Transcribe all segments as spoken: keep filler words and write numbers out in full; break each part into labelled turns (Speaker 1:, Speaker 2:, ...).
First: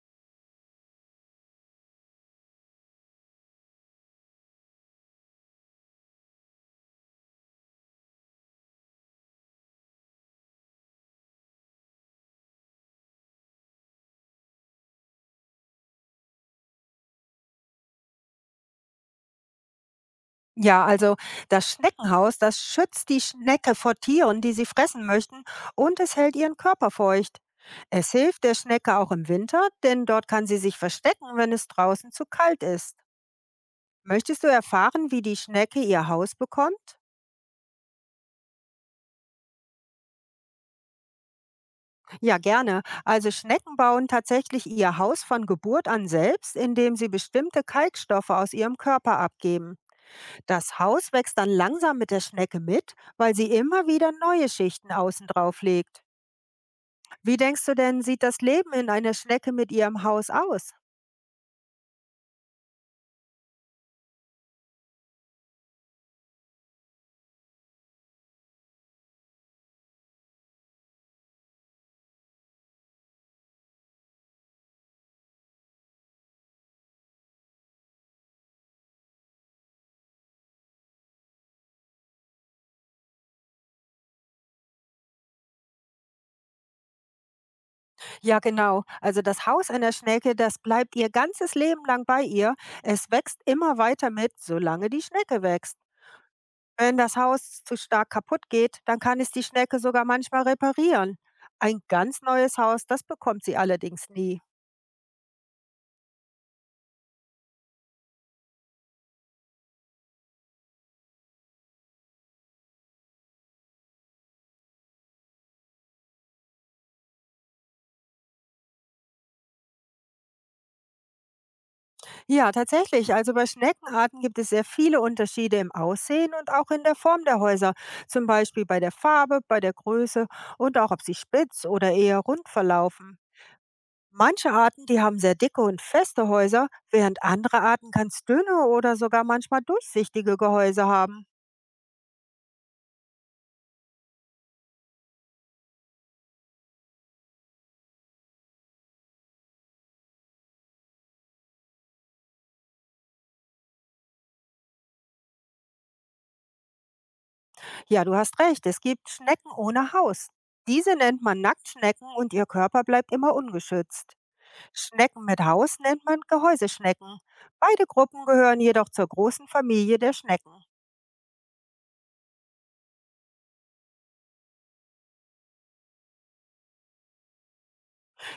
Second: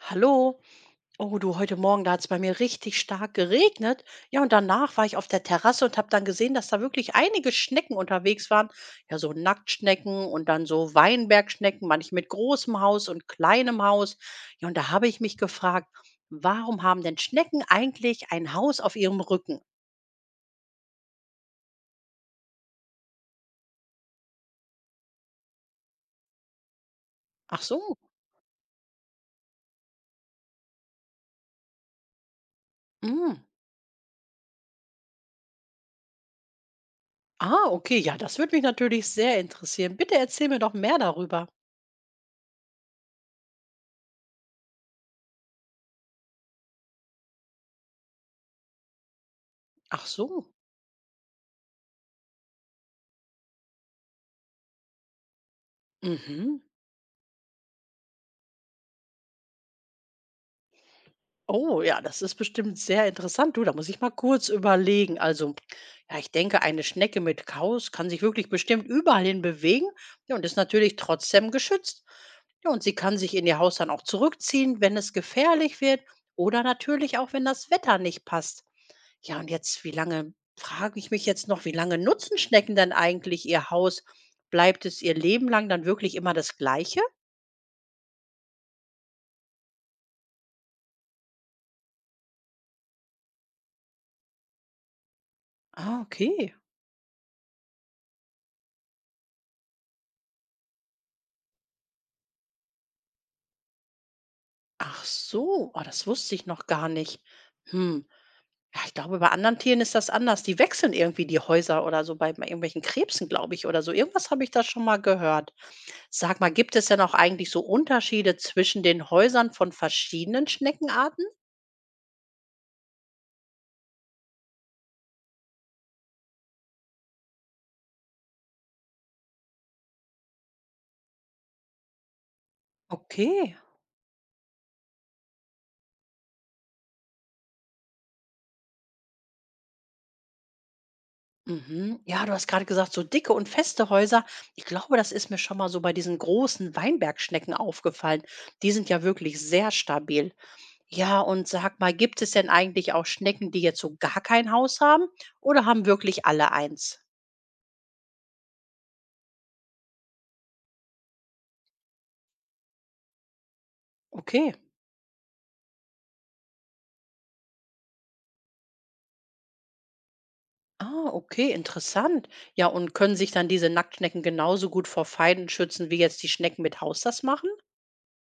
Speaker 1: Hallo. Oh du, heute Morgen, da hat es bei mir richtig stark geregnet. Ja, und danach war ich auf der Terrasse und habe dann gesehen, dass da wirklich einige Schnecken unterwegs waren. Ja, so Nacktschnecken und dann so Weinbergschnecken, manche mit großem Haus und kleinem Haus. Ja, und da habe ich mich gefragt, warum haben denn Schnecken eigentlich ein Haus auf ihrem Rücken?
Speaker 2: Ja, also das Schneckenhaus, das schützt die Schnecke vor Tieren, die sie fressen möchten, und es hält ihren Körper feucht.
Speaker 1: Ach so.
Speaker 2: Es hilft der Schnecke auch im Winter, denn dort kann sie sich verstecken, wenn es draußen zu kalt ist.
Speaker 1: Mm.
Speaker 2: Möchtest du erfahren, wie die Schnecke ihr Haus bekommt?
Speaker 1: Ah, okay. Ja, das würde mich natürlich sehr interessieren. Bitte erzähl mir doch mehr darüber.
Speaker 2: Ja, gerne. Also Schnecken bauen tatsächlich ihr Haus von Geburt an selbst, indem sie bestimmte Kalkstoffe aus ihrem Körper abgeben.
Speaker 1: Ach so.
Speaker 2: Das Haus wächst dann langsam mit der Schnecke mit, weil sie immer wieder neue Schichten außen drauf legt.
Speaker 1: Mhm.
Speaker 2: Wie denkst du denn, sieht das Leben in einer Schnecke mit ihrem Haus aus?
Speaker 1: Oh ja, das ist bestimmt sehr interessant. Du, da muss ich mal kurz überlegen. Also, ja, ich denke, eine Schnecke mit Kauz kann sich wirklich bestimmt überall hin bewegen, ja, und ist natürlich trotzdem geschützt. Ja, und sie kann sich in ihr Haus dann auch zurückziehen, wenn es gefährlich wird oder natürlich auch, wenn das Wetter nicht passt. Ja, und jetzt, wie lange, frage ich mich jetzt noch, wie lange nutzen Schnecken denn eigentlich ihr Haus? Bleibt es ihr Leben lang dann wirklich immer das gleiche?
Speaker 2: Ja, genau. Also das Haus einer Schnecke, das bleibt ihr ganzes Leben lang bei ihr. Es wächst immer weiter mit, solange die Schnecke wächst.
Speaker 1: Ah, okay.
Speaker 2: Wenn das Haus zu stark kaputt geht, dann kann es die Schnecke sogar manchmal reparieren. Ein ganz neues Haus, das bekommt sie allerdings nie.
Speaker 1: Ach so, ah, das wusste ich noch gar nicht. Hm. Ja, ich glaube, bei anderen Tieren ist das anders. Die wechseln irgendwie die Häuser oder so bei bei irgendwelchen Krebsen, glaube ich, oder so. Irgendwas habe ich da schon mal gehört. Sag mal, gibt es denn auch eigentlich so Unterschiede zwischen den Häusern von verschiedenen Schneckenarten?
Speaker 2: Ja, tatsächlich. Also bei Schneckenarten gibt es sehr viele Unterschiede im Aussehen und auch in der Form der Häuser. Zum Beispiel bei der Farbe, bei der Größe und auch ob sie spitz oder eher rund verlaufen.
Speaker 1: Okay.
Speaker 2: Manche Arten, die haben sehr dicke und feste Häuser, während andere Arten ganz dünne oder sogar manchmal durchsichtige Gehäuse haben.
Speaker 1: Mhm. Ja, du hast gerade gesagt, so dicke und feste Häuser. Ich glaube, das ist mir schon mal so bei diesen großen Weinbergschnecken aufgefallen. Die sind ja wirklich sehr stabil. Ja, und sag mal, gibt es denn eigentlich auch Schnecken, die jetzt so gar kein Haus haben oder haben wirklich alle eins?
Speaker 2: Ja, du hast recht, es gibt Schnecken ohne Haus. Diese nennt man Nacktschnecken und ihr Körper bleibt immer ungeschützt.
Speaker 1: Okay.
Speaker 2: Schnecken mit Haus nennt man Gehäuseschnecken. Beide Gruppen gehören jedoch zur großen Familie der Schnecken.
Speaker 1: Ah, okay, interessant. Ja, und können sich dann diese Nacktschnecken genauso gut vor Feinden schützen, wie jetzt die Schnecken mit Haus das machen?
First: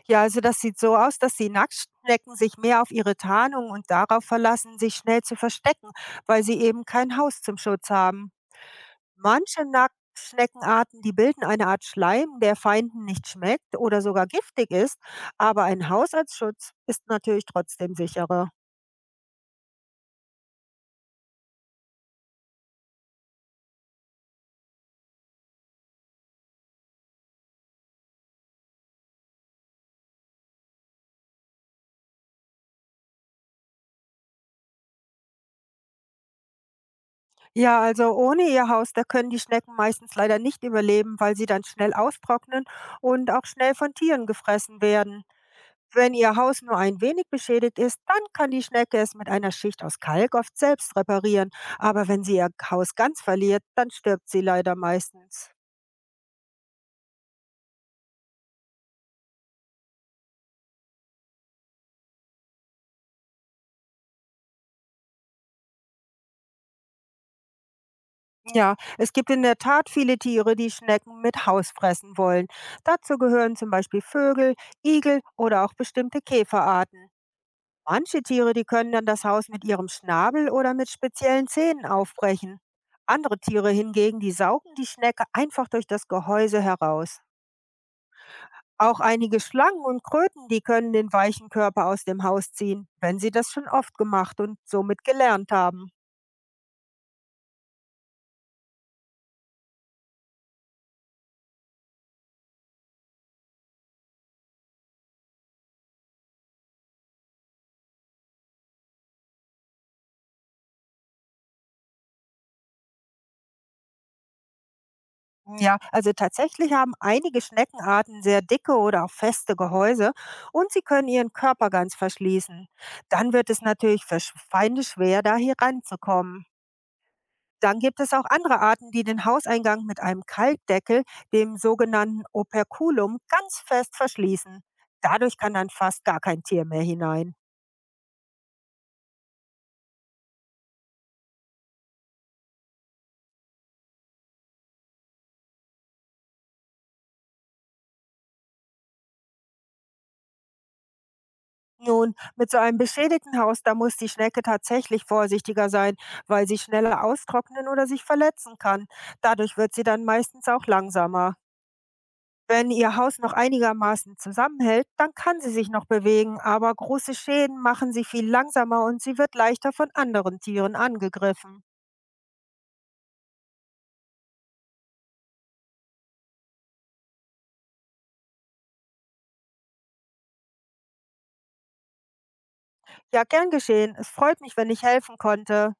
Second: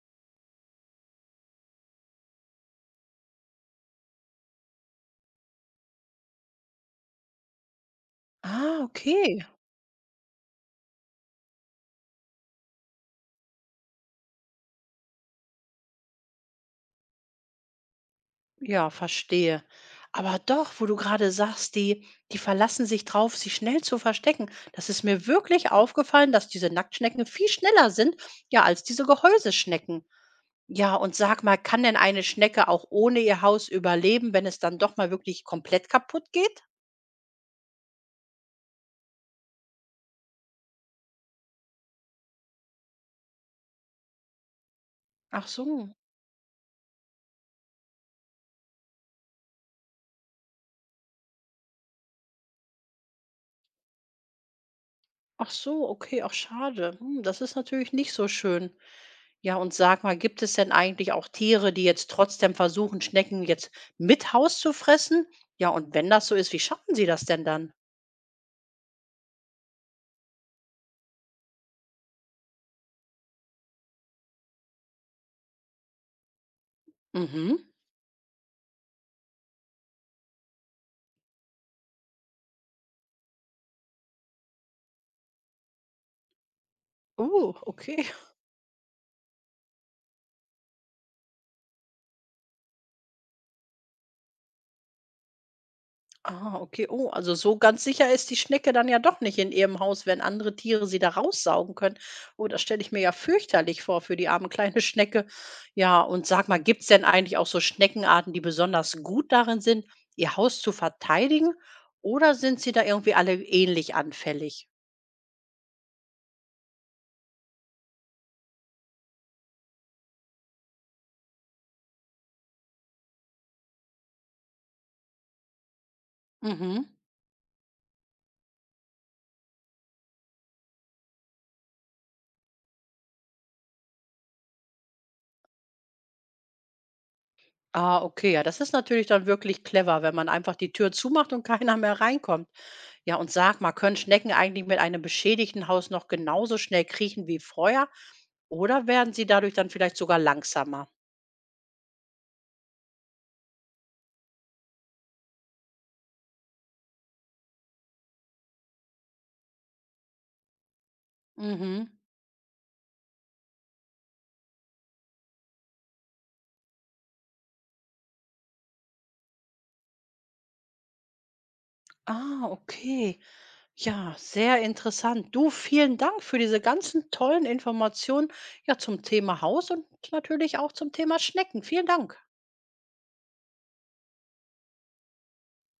Speaker 2: Ja, also das sieht so aus, dass die Nacktschnecken sich mehr auf ihre Tarnung und darauf verlassen, sich schnell zu verstecken, weil sie eben kein Haus zum Schutz haben.
Speaker 1: Ah, okay.
Speaker 2: Manche Nacktschneckenarten, die bilden eine Art Schleim, der Feinden nicht schmeckt oder sogar giftig ist, aber ein Haus als Schutz ist natürlich trotzdem sicherer.
Speaker 1: Ja, verstehe. Aber doch, wo du gerade sagst, die, die verlassen sich drauf, sich schnell zu verstecken. Das ist mir wirklich aufgefallen, dass diese Nacktschnecken viel schneller sind, ja, als diese Gehäuseschnecken. Ja, und sag mal, kann denn eine Schnecke auch ohne ihr Haus überleben, wenn es dann doch mal wirklich komplett kaputt geht?
Speaker 2: Ja, also ohne ihr Haus, da können die Schnecken meistens leider nicht überleben, weil sie dann schnell austrocknen und auch schnell von Tieren gefressen werden.
Speaker 1: Ach so.
Speaker 2: Wenn ihr Haus nur ein wenig beschädigt ist, dann kann die Schnecke es mit einer Schicht aus Kalk oft selbst reparieren. Aber wenn sie ihr Haus ganz verliert, dann stirbt sie leider
Speaker 1: Ach
Speaker 2: meistens.
Speaker 1: so, okay, ach schade. Hm, das ist natürlich nicht so schön. Ja, und sag mal, gibt es denn eigentlich auch Tiere, die jetzt trotzdem versuchen, Schnecken jetzt mit Haus zu fressen? Ja, und wenn das so ist, wie schaffen sie das denn dann?
Speaker 2: Ja, es gibt in der Tat viele Tiere, die Schnecken mit Haus fressen wollen. Dazu gehören zum Beispiel Vögel, Igel oder auch bestimmte Käferarten.
Speaker 1: Mhm.
Speaker 2: Manche Tiere, die können dann das Haus mit ihrem Schnabel oder mit speziellen Zähnen aufbrechen. Andere Tiere hingegen, die saugen die Schnecke einfach durch das Gehäuse heraus.
Speaker 1: Oh, okay.
Speaker 2: Auch einige Schlangen und Kröten, die können den weichen Körper aus dem Haus ziehen, wenn sie das schon oft gemacht und somit gelernt haben.
Speaker 1: Ah, okay. Oh, also so ganz sicher ist die Schnecke dann ja doch nicht in ihrem Haus, wenn andere Tiere sie da raussaugen können. Oh, das stelle ich mir ja fürchterlich vor für die arme kleine Schnecke. Ja, und sag mal, gibt es denn eigentlich auch so Schneckenarten, die besonders gut darin sind, ihr Haus zu verteidigen? Oder sind sie da irgendwie alle ähnlich anfällig?
Speaker 2: Ja, also tatsächlich haben einige Schneckenarten sehr dicke oder auch feste Gehäuse und sie können ihren Körper ganz verschließen. Dann wird es natürlich für Sch- Feinde schwer, da hier ranzukommen.
Speaker 1: Mhm.
Speaker 2: Dann gibt es auch andere Arten, die den Hauseingang mit einem Kalkdeckel, dem sogenannten Operculum, ganz fest verschließen. Dadurch kann dann fast gar kein Tier mehr hinein.
Speaker 1: Ah, okay. Ja, das ist natürlich dann wirklich clever, wenn man einfach die Tür zumacht und keiner mehr reinkommt. Ja, und sag mal, können Schnecken eigentlich mit einem beschädigten Haus noch genauso schnell kriechen wie vorher? Oder werden sie dadurch dann vielleicht sogar langsamer?
Speaker 2: Nun, mit so einem beschädigten Haus, da muss die Schnecke tatsächlich vorsichtiger sein, weil sie schneller austrocknen oder sich verletzen kann. Dadurch wird sie dann meistens auch langsamer.
Speaker 1: Mhm.
Speaker 2: Wenn ihr Haus noch einigermaßen zusammenhält, dann kann sie sich noch bewegen, aber große Schäden machen sie viel langsamer und sie wird leichter von anderen Tieren angegriffen.
Speaker 1: Ah, okay. Ja, sehr interessant. Du, vielen Dank für diese ganzen tollen Informationen, ja, zum Thema Haus und natürlich auch zum Thema Schnecken. Vielen Dank.
Speaker 2: Ja, gern geschehen. Es freut mich, wenn ich helfen konnte.